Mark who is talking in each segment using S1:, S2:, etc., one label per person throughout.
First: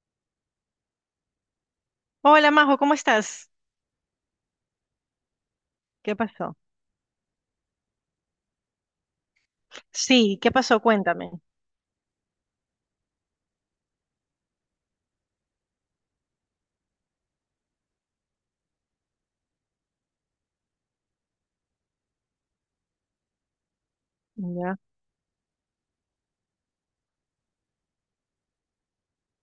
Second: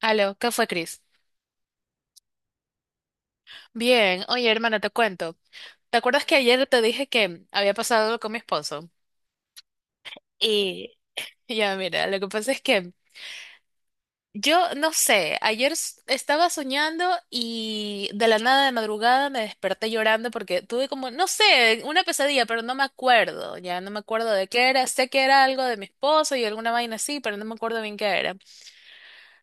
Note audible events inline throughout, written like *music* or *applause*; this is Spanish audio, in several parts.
S1: Aló, ¿qué fue, Chris?
S2: Hola Majo, ¿cómo estás?
S1: Bien, oye, hermana, te cuento. ¿Te
S2: ¿Qué
S1: acuerdas que
S2: pasó?
S1: ayer te dije que había pasado algo con mi esposo?
S2: Sí, ¿qué pasó?
S1: Y
S2: Cuéntame.
S1: ya, mira, lo que pasa es que yo no sé, ayer estaba soñando y de la nada de madrugada me desperté llorando porque tuve como, no sé, una pesadilla, pero no me acuerdo, ya no me acuerdo de qué
S2: Ya.
S1: era. Sé que era algo de mi esposo y alguna vaina así, pero no me acuerdo bien qué era.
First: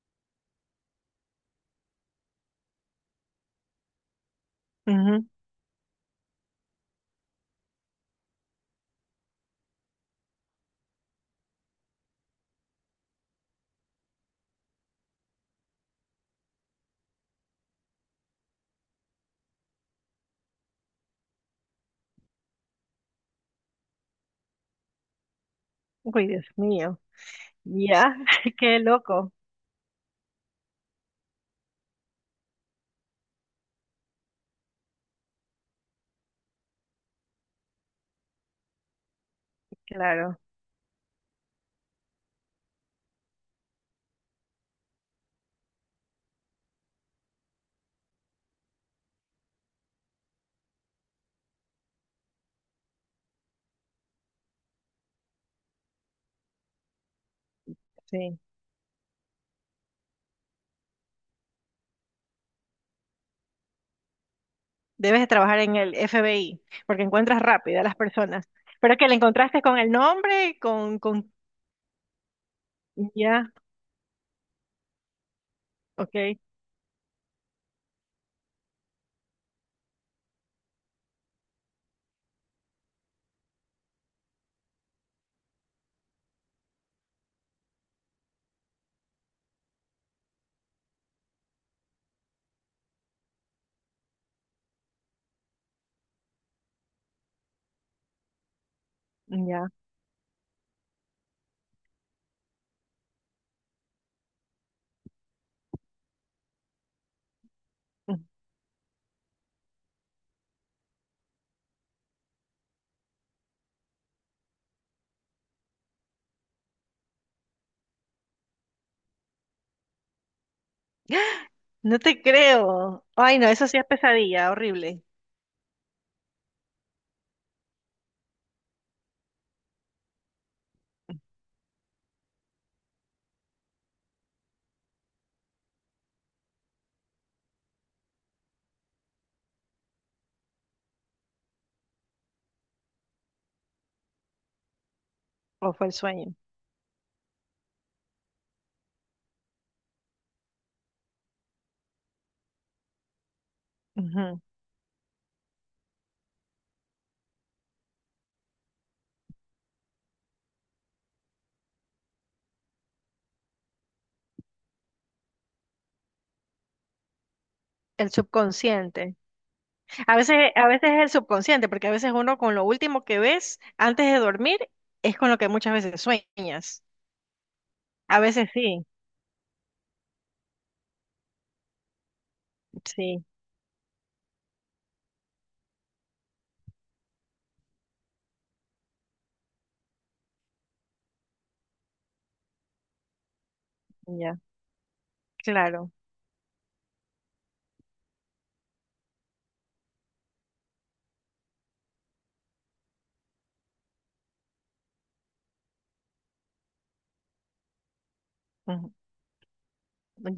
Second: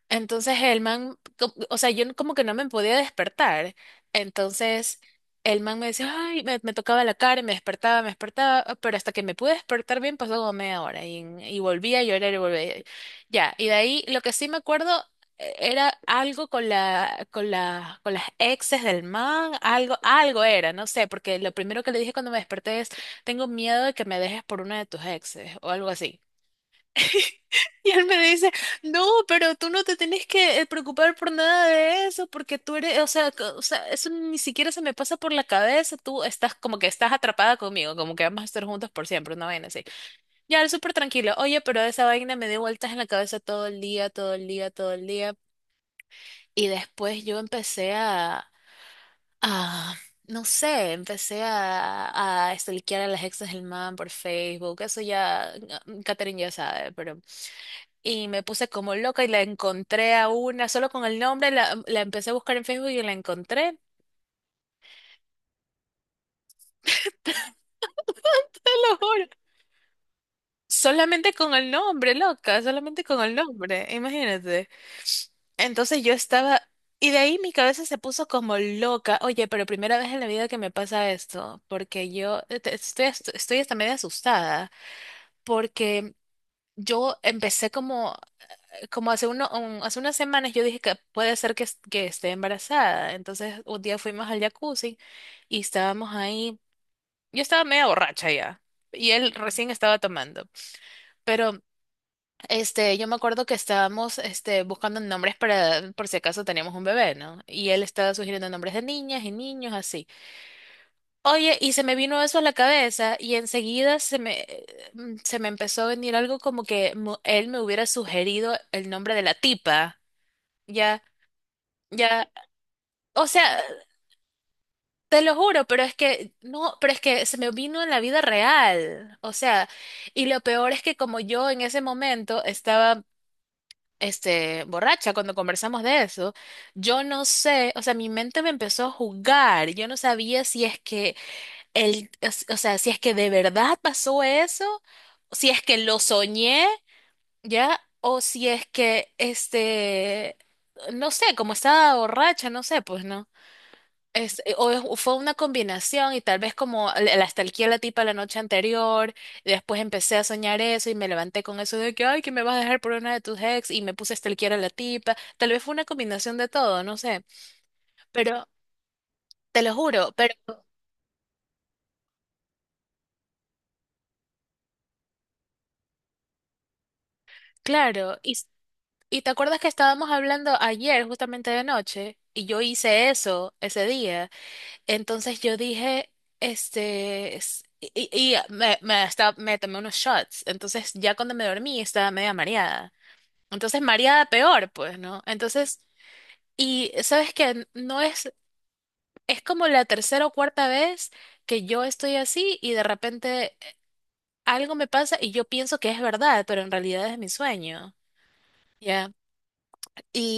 S1: Entonces el man, o sea, yo como que no me podía despertar. Entonces
S2: Ujú.
S1: el man me decía, ay, me tocaba la cara y me despertaba, ah, pero hasta que me pude despertar bien pasó como media hora y volvía a llorar y volvía. Ya, y de ahí lo que sí me acuerdo era algo con la, con la, con las exes del man, algo, algo era, no sé, porque lo primero que le dije cuando me desperté es, tengo miedo de que me dejes por una de tus exes o algo así.
S2: Uy, Dios mío.
S1: *laughs* Y él
S2: Ya,
S1: me dice,
S2: *laughs* qué
S1: no,
S2: loco.
S1: pero tú no te tenés que preocupar por nada de eso, porque tú eres, o sea, o sea, eso ni siquiera se me pasa por la cabeza, tú estás como que estás atrapada conmigo, como que vamos a estar juntos por siempre, una vaina así.
S2: Claro,
S1: Ya, él súper tranquilo, oye, pero esa vaina me dio vueltas en la cabeza todo el día, todo el día, todo el día. Y después yo a, no sé, a stalkear a las exes del man por Facebook, eso ya, Catherine ya sabe, pero y
S2: sí.
S1: me puse como loca y la encontré a una, solo con el nombre, la empecé a buscar en Facebook y la encontré,
S2: Debes de trabajar en el FBI porque encuentras rápido a las personas.
S1: te lo
S2: Pero que le
S1: juro.
S2: encontraste con el nombre, con...
S1: Solamente con el nombre, loca, solamente con el
S2: Ya,
S1: nombre, imagínate. Entonces yo
S2: ok,
S1: estaba, y de ahí mi cabeza se puso como loca. Oye, pero primera vez en la vida que me pasa esto, porque yo estoy, estoy hasta medio asustada, porque yo empecé como hace hace unas semanas yo dije que puede ser que, que esté embarazada. Entonces un día fuimos al jacuzzi y estábamos ahí. Yo estaba media borracha ya y él
S2: ya.
S1: recién estaba tomando. Pero este, yo me acuerdo que estábamos este, buscando nombres para por si acaso teníamos un bebé, ¿no? Y él estaba sugiriendo
S2: *gasps*
S1: nombres de niñas y niños así. Oye, y se me vino eso a la cabeza y enseguida se me, se me empezó a venir algo como que él me hubiera sugerido el nombre de la tipa. Ya,
S2: No te
S1: ya,
S2: creo.
S1: o
S2: Ay, no,
S1: sea,
S2: eso sí es pesadilla, horrible.
S1: te lo juro, pero es que no, pero es que se me vino en la vida real. O sea, y lo peor es que como yo en ese momento estaba este borracha cuando conversamos de eso, yo no sé, o sea, mi mente me empezó a jugar. Yo no sabía si es que o sea, si es que de verdad pasó eso, si es
S2: O
S1: que
S2: fue el
S1: lo
S2: sueño.
S1: soñé, ¿ya? O si es que este, no sé, como estaba borracha, no sé, pues no.
S2: Ujú.
S1: O fue una combinación y tal vez como la estalquía a la tipa la noche anterior, y después empecé a soñar eso y me levanté con eso de que, ay, que me vas a dejar por una de tus ex y me puse a stalkear a la tipa, tal vez fue una combinación de todo, no sé,
S2: El
S1: pero
S2: subconsciente.
S1: te lo juro, pero
S2: A veces es el subconsciente, porque a veces uno con lo último que ves antes de dormir es con lo que muchas veces sueñas.
S1: claro,
S2: A veces sí,
S1: y te acuerdas que estábamos hablando ayer justamente de noche y yo hice
S2: sí,
S1: eso ese día, entonces yo dije, este... y hasta, me tomé unos shots, entonces ya cuando me dormí estaba media mareada. Entonces mareada
S2: ya,
S1: peor, pues, ¿no? Entonces,
S2: claro,
S1: y sabes que no es, es como la tercera o cuarta vez que yo estoy así y de repente algo me pasa y yo pienso que es verdad, pero en realidad es mi sueño,
S2: ujú,
S1: ¿ya?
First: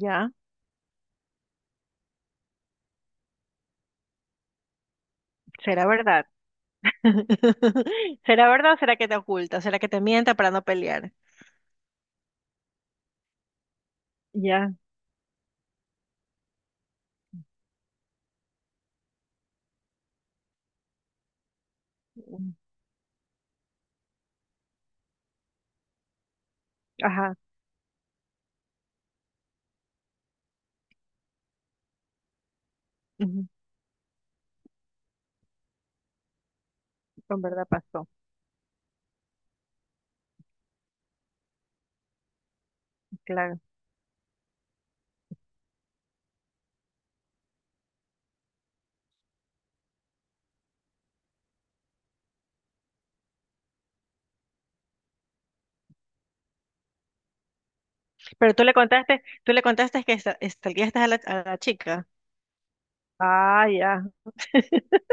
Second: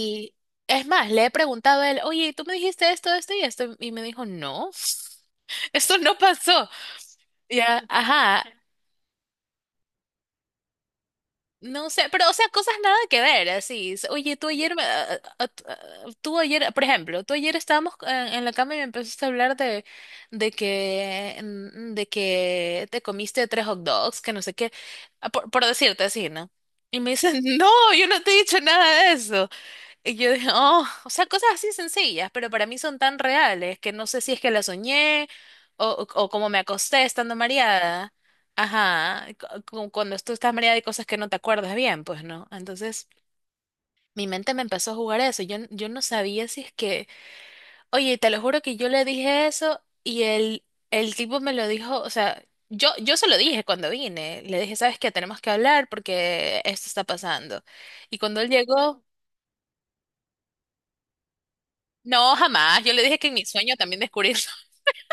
S2: ya,
S1: es más, le he preguntado a él, oye, ¿tú me dijiste esto, esto y esto? Y me dijo, no, *laughs*
S2: será
S1: esto no
S2: verdad.
S1: pasó, ¿ya?
S2: *laughs*
S1: Ajá,
S2: ¿Será verdad o será que te oculta? ¿Será que te mienta para no pelear?
S1: no sé, pero o sea, cosas nada que ver, así. Oye, tú
S2: Ya,
S1: ayer, me- a- tú ayer, por ejemplo, tú ayer estábamos en la cama y me empezaste a hablar de que, de
S2: mm,
S1: que te comiste tres hot dogs, que no sé qué, ah, por decirte así, ¿no? Y me dicen,
S2: ajá,
S1: *laughs* no, yo no te he dicho nada de eso. Y yo dije, oh, o sea, cosas así sencillas, pero para mí son tan
S2: ujú,
S1: reales que no sé si es que la soñé o como me acosté estando
S2: con verdad pasó,
S1: mareada. Ajá, cuando tú estás mareada hay cosas que no te acuerdas bien, pues no. Entonces,
S2: claro.
S1: mi mente me empezó a jugar eso. Yo no sabía si es que, oye, te lo juro que yo le dije eso y el tipo me lo dijo, o sea, yo se lo dije cuando vine. Le dije, ¿sabes qué? Tenemos que hablar porque esto está pasando. Y cuando él
S2: Pero
S1: llegó...
S2: tú le contaste que estalqueaste a la chica.
S1: No, jamás. Yo le dije que en mi
S2: Ah,
S1: sueño también
S2: ya.
S1: descubrí eso. *laughs*
S2: *laughs*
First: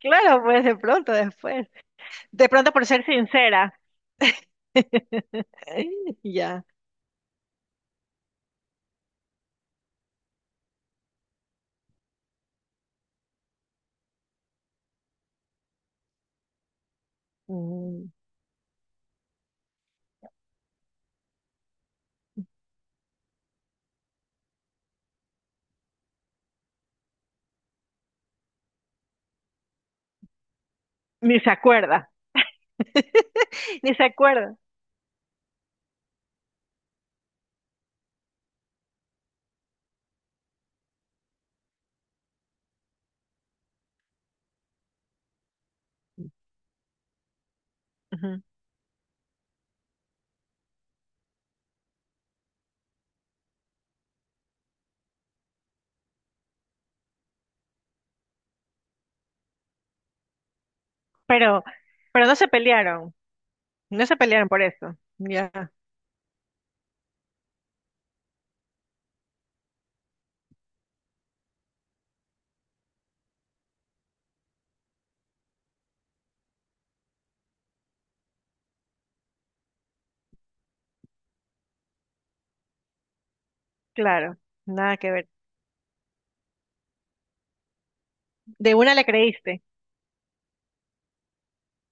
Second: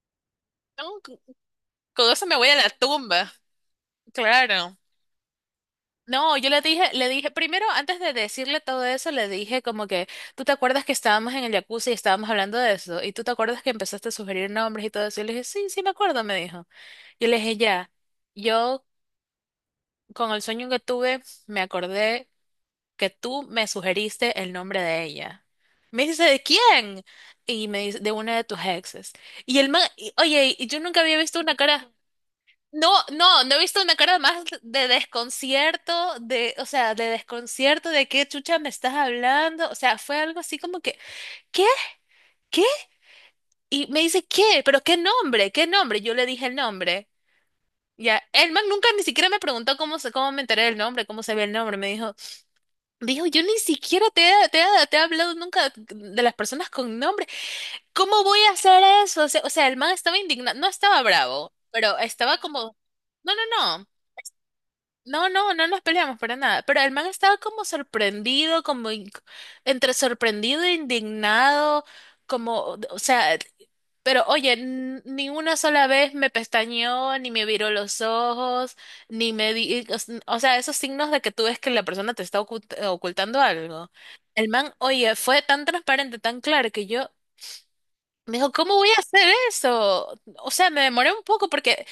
S2: Claro, pues de
S1: No,
S2: pronto después.
S1: con eso me voy
S2: De
S1: a la
S2: pronto por ser
S1: tumba.
S2: sincera.
S1: Claro.
S2: *laughs*
S1: No, yo
S2: Ya.
S1: le dije, primero, antes de decirle todo eso, le dije como que, ¿tú te acuerdas que estábamos en el jacuzzi y estábamos hablando de eso? ¿Y tú te acuerdas que empezaste a sugerir nombres y todo eso? Y le dije, sí, sí me acuerdo, me dijo. Yo le dije, ya,
S2: Mm,
S1: yo con el sueño que tuve, me acordé que tú me sugeriste el nombre de ella. Me dice, ¿de quién? Y me dice, de una de tus exes. Y el man, oye, y yo nunca había visto
S2: ni se
S1: una cara,
S2: acuerda.
S1: no,
S2: *laughs*
S1: no, no he visto
S2: Ni
S1: una
S2: se
S1: cara más
S2: acuerda.
S1: de desconcierto, de, o sea, de desconcierto, de qué chucha me estás hablando. O sea, fue algo así como que, ¿qué? ¿Qué? Y me dice, ¿qué? ¿Pero qué nombre? ¿Qué nombre? Yo le dije el nombre. Ya,
S2: Ujú.
S1: el man nunca ni siquiera me preguntó cómo, cómo me enteré del nombre, cómo se ve el nombre. Me dijo, dijo, yo ni siquiera te he hablado nunca de las personas con nombre. ¿Cómo voy a hacer eso? O sea, el man estaba indignado, no estaba bravo,
S2: Pero,
S1: pero
S2: pero no
S1: estaba
S2: se
S1: como,
S2: pelearon.
S1: no, no, no.
S2: No se pelearon por eso.
S1: No,
S2: Ya,
S1: no, no nos peleamos para nada. Pero el man estaba como sorprendido, entre sorprendido e indignado, como, o sea, pero oye, ni una sola vez me pestañeó, ni me viró los ojos, ni me di, o s- o sea, esos signos de que tú ves que la persona te está ocultando algo.
S2: claro.
S1: El man,
S2: Nada que
S1: oye,
S2: ver.
S1: fue tan transparente, tan claro que yo me dijo, ¿cómo
S2: De
S1: voy
S2: una
S1: a
S2: le
S1: hacer
S2: creíste.
S1: eso? O sea, me demoré un poco porque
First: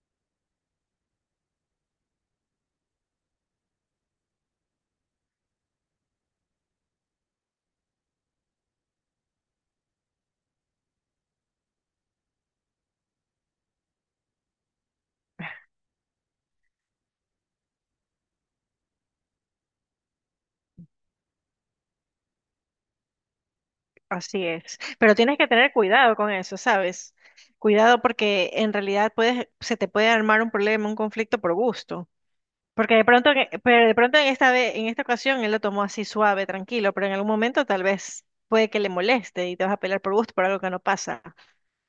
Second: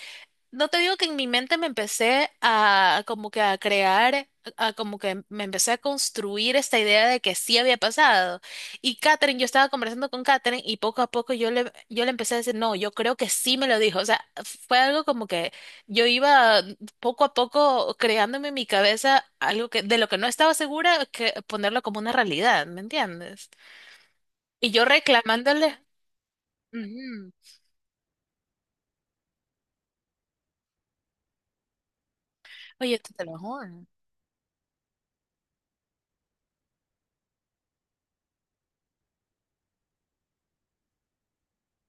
S1: no te digo que en mi mente me empecé a como que a crear, a, como que me empecé a construir esta idea de que sí había pasado. Y Katherine, yo estaba conversando con Katherine y poco a poco yo le empecé a decir, no, yo creo que sí me lo dijo. O sea, fue algo como que yo iba poco a poco creándome en mi cabeza algo que de lo que no estaba segura, que ponerlo como una realidad, ¿me entiendes?
S2: Así
S1: Y
S2: es.
S1: yo
S2: Pero tienes que tener
S1: reclamándole,
S2: cuidado con eso, ¿sabes?
S1: "Ujú,
S2: Cuidado porque en realidad puedes, se te puede armar un problema, un conflicto por gusto.
S1: oye,
S2: Porque de
S1: esto te
S2: pronto,
S1: lo
S2: que-
S1: juro.
S2: pero de pronto en esta vez, en esta ocasión él lo tomó así suave, tranquilo, pero en algún momento tal vez puede que le moleste y te vas a pelear por gusto por algo que no pasa.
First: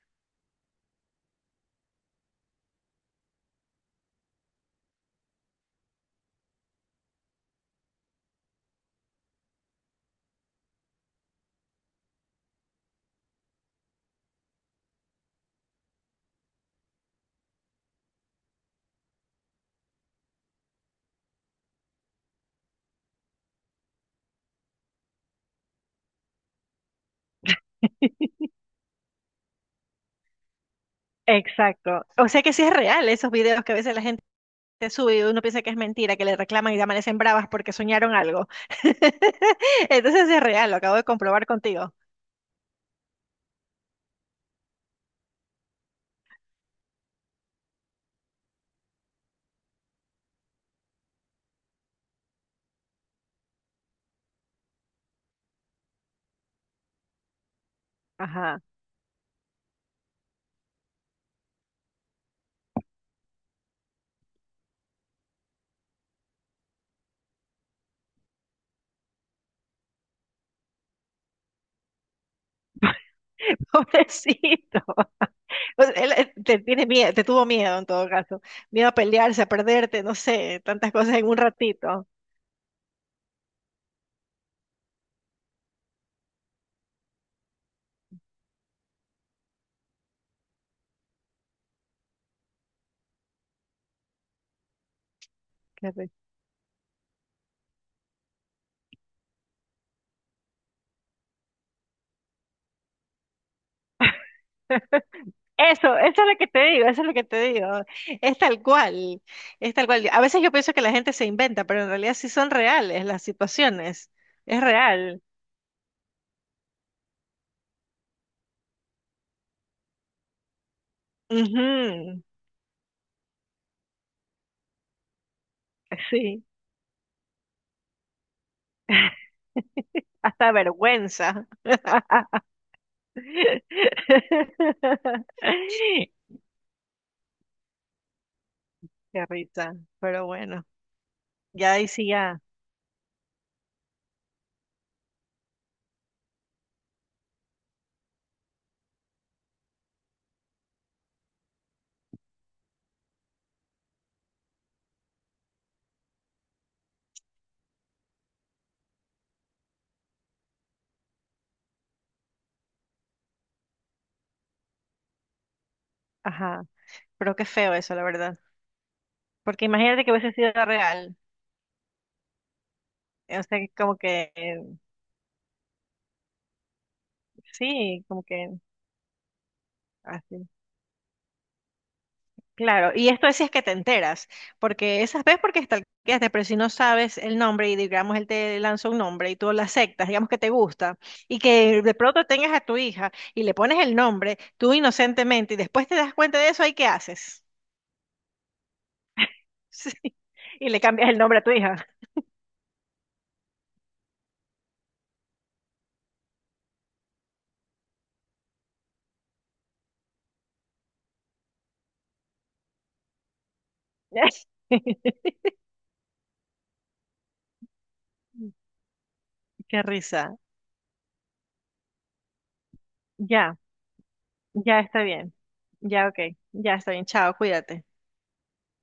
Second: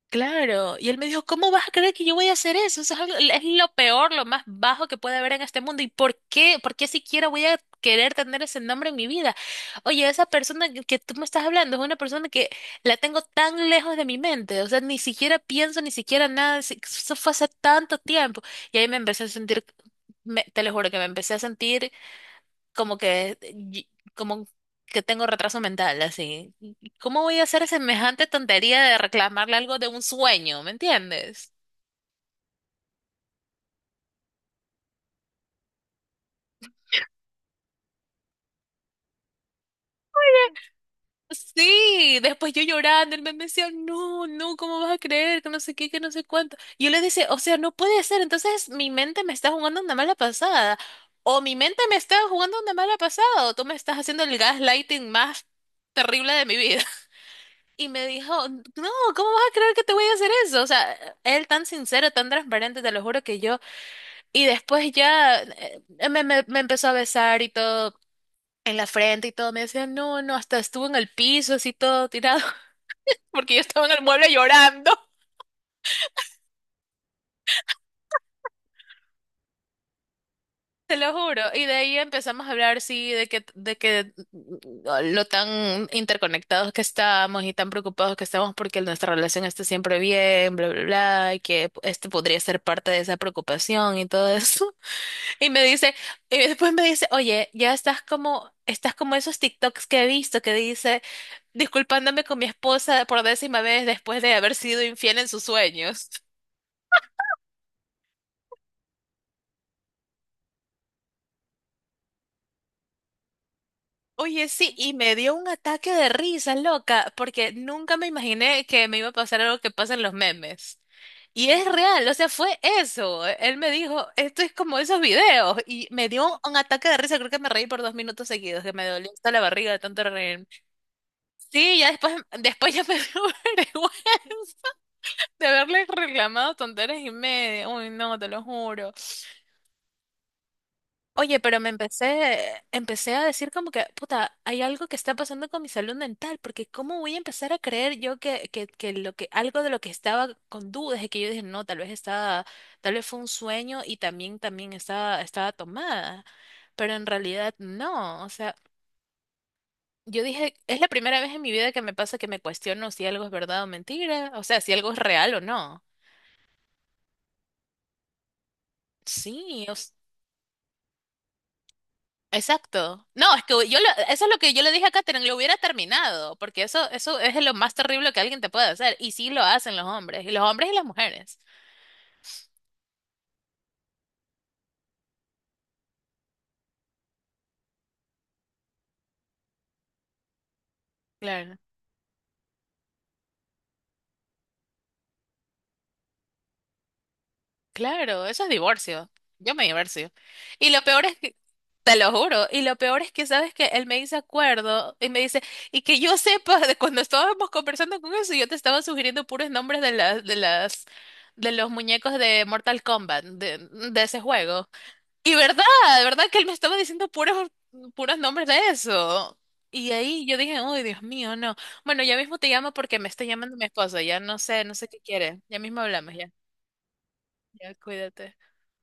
S1: Claro, y él me dijo, ¿cómo vas a creer que yo voy a hacer eso? Eso es, es lo peor, lo más bajo que puede haber en este mundo. ¿Y por qué? ¿Por qué siquiera voy a querer tener ese nombre en mi vida? Oye, esa persona que tú me estás hablando es una persona que la tengo tan lejos de mi mente, o sea, ni siquiera pienso, ni siquiera nada, eso fue hace tanto tiempo. Y ahí me empecé a sentir, te lo juro que me empecé a sentir como que, y- como que tengo retraso mental, así. ¿Cómo voy a hacer semejante tontería de reclamarle algo de un sueño? ¿Me entiendes?
S2: Exacto. O sea que sí es real esos videos que a veces la gente sube y uno piensa que es mentira, que le reclaman y amanecen bravas porque soñaron algo. *laughs* Entonces sí es real, lo acabo de comprobar contigo.
S1: Sí, después yo llorando, él me decía, no, no, ¿cómo vas a creer? Que no sé qué, que no sé cuánto. Y yo le decía, o sea, no puede ser, entonces mi mente me está jugando una mala pasada, o mi mente me está jugando una mala pasada, o tú me estás haciendo el gaslighting más terrible de mi vida. Y me dijo,
S2: Ajá.
S1: no, ¿cómo vas a creer que te voy a hacer eso? O sea, él tan sincero, tan transparente, te lo juro que yo. Y después ya me empezó a besar y todo en la frente y todo. Me decía, no, no, hasta estuvo en el piso así todo tirado, *laughs* porque
S2: *laughs*
S1: yo estaba en el mueble
S2: Pobrecito.
S1: llorando. *laughs*
S2: O sea, él te tiene miedo, te tuvo miedo en todo caso. Miedo a pelearse, a perderte, no sé, tantas
S1: Te lo
S2: cosas en un
S1: juro. Y de ahí
S2: ratito.
S1: empezamos a hablar, sí, de que, de que lo tan interconectados que estamos y tan preocupados que estamos porque nuestra relación esté siempre bien, bla, bla, bla, y que este podría ser parte de esa preocupación y todo eso. Y me dice, y después me dice, oye, ya estás como esos TikToks que he visto que dice, disculpándome con mi esposa por décima vez después de haber sido infiel en sus
S2: Eso,
S1: sueños. *laughs*
S2: eso es lo que te digo, eso es lo que te digo. Es tal cual, es tal cual. A veces yo pienso que la gente se inventa, pero en realidad sí son reales las situaciones.
S1: Oye,
S2: Es
S1: sí, y me
S2: real.
S1: dio un ataque de risa loca, porque nunca me imaginé que me iba a pasar algo que pasa en los memes. Y es real, o
S2: Ujú,
S1: sea, fue eso. Él me dijo, esto es como esos videos. Y me dio
S2: sí,
S1: un ataque de risa, creo que me reí por dos minutos seguidos, que me dolió hasta la barriga de tanto reírme.
S2: hasta vergüenza.
S1: Sí, ya después,
S2: *laughs*
S1: después ya me dio *laughs* vergüenza de haberles reclamado tonteras y media. Uy, no, te lo juro.
S2: Qué risa, pero bueno,
S1: Oye, pero
S2: ya ahí sí ya.
S1: empecé a decir como que, puta, hay algo que está pasando con mi salud mental, porque ¿cómo voy a empezar a creer yo que lo que, algo de lo que estaba con dudas es que yo dije, no, tal vez estaba, tal vez fue un sueño y también, también estaba, estaba tomada. Pero en realidad no, o sea, yo dije, es la primera vez en mi vida que me pasa que me cuestiono si algo es verdad o mentira, o sea, si algo es real o no.
S2: Ajá, pero qué feo eso, la verdad.
S1: Sí,
S2: Porque imagínate que hubiese sido real.
S1: exacto. No,
S2: O
S1: es que
S2: sea, que como
S1: eso es
S2: que,
S1: lo que yo le dije a Katherine, lo hubiera terminado, porque eso es lo más
S2: sí,
S1: terrible que
S2: como
S1: alguien te
S2: que
S1: puede hacer, y sí lo hacen los
S2: así.
S1: hombres y las mujeres.
S2: Claro, y esto es si es que te enteras, porque esas veces porque stalkeaste, pero si no sabes el nombre y digamos él te lanza un nombre y tú lo aceptas, digamos que te gusta, y
S1: Claro.
S2: que de pronto tengas a tu hija y le pones el nombre, tú inocentemente, y después te das cuenta de eso, ¿ahí qué haces? *laughs*
S1: Claro, eso es divorcio. Yo me
S2: Sí,
S1: divorcio. Y
S2: y le
S1: lo peor
S2: cambias
S1: es
S2: el
S1: que,
S2: nombre a tu hija.
S1: te lo juro, y lo peor es que sabes que él me dice acuerdo y me dice, y que yo sepa *laughs* de cuando estábamos conversando con eso, yo te estaba sugiriendo puros nombres de de los muñecos de Mortal Kombat, de ese juego. Y
S2: *laughs*
S1: verdad, verdad que él me estaba diciendo puros, puros nombres de eso.
S2: Qué
S1: Y ahí yo
S2: risa.
S1: dije, uy, Dios mío, no. Bueno, ya mismo te llamo porque me está llamando
S2: Ya,
S1: mi esposo. Ya no sé, no
S2: ya
S1: sé qué
S2: está bien.
S1: quiere. Ya mismo
S2: Ya,
S1: hablamos,
S2: ok.
S1: ya.
S2: Ya está bien. Chao,
S1: Ya,
S2: cuídate.
S1: cuídate.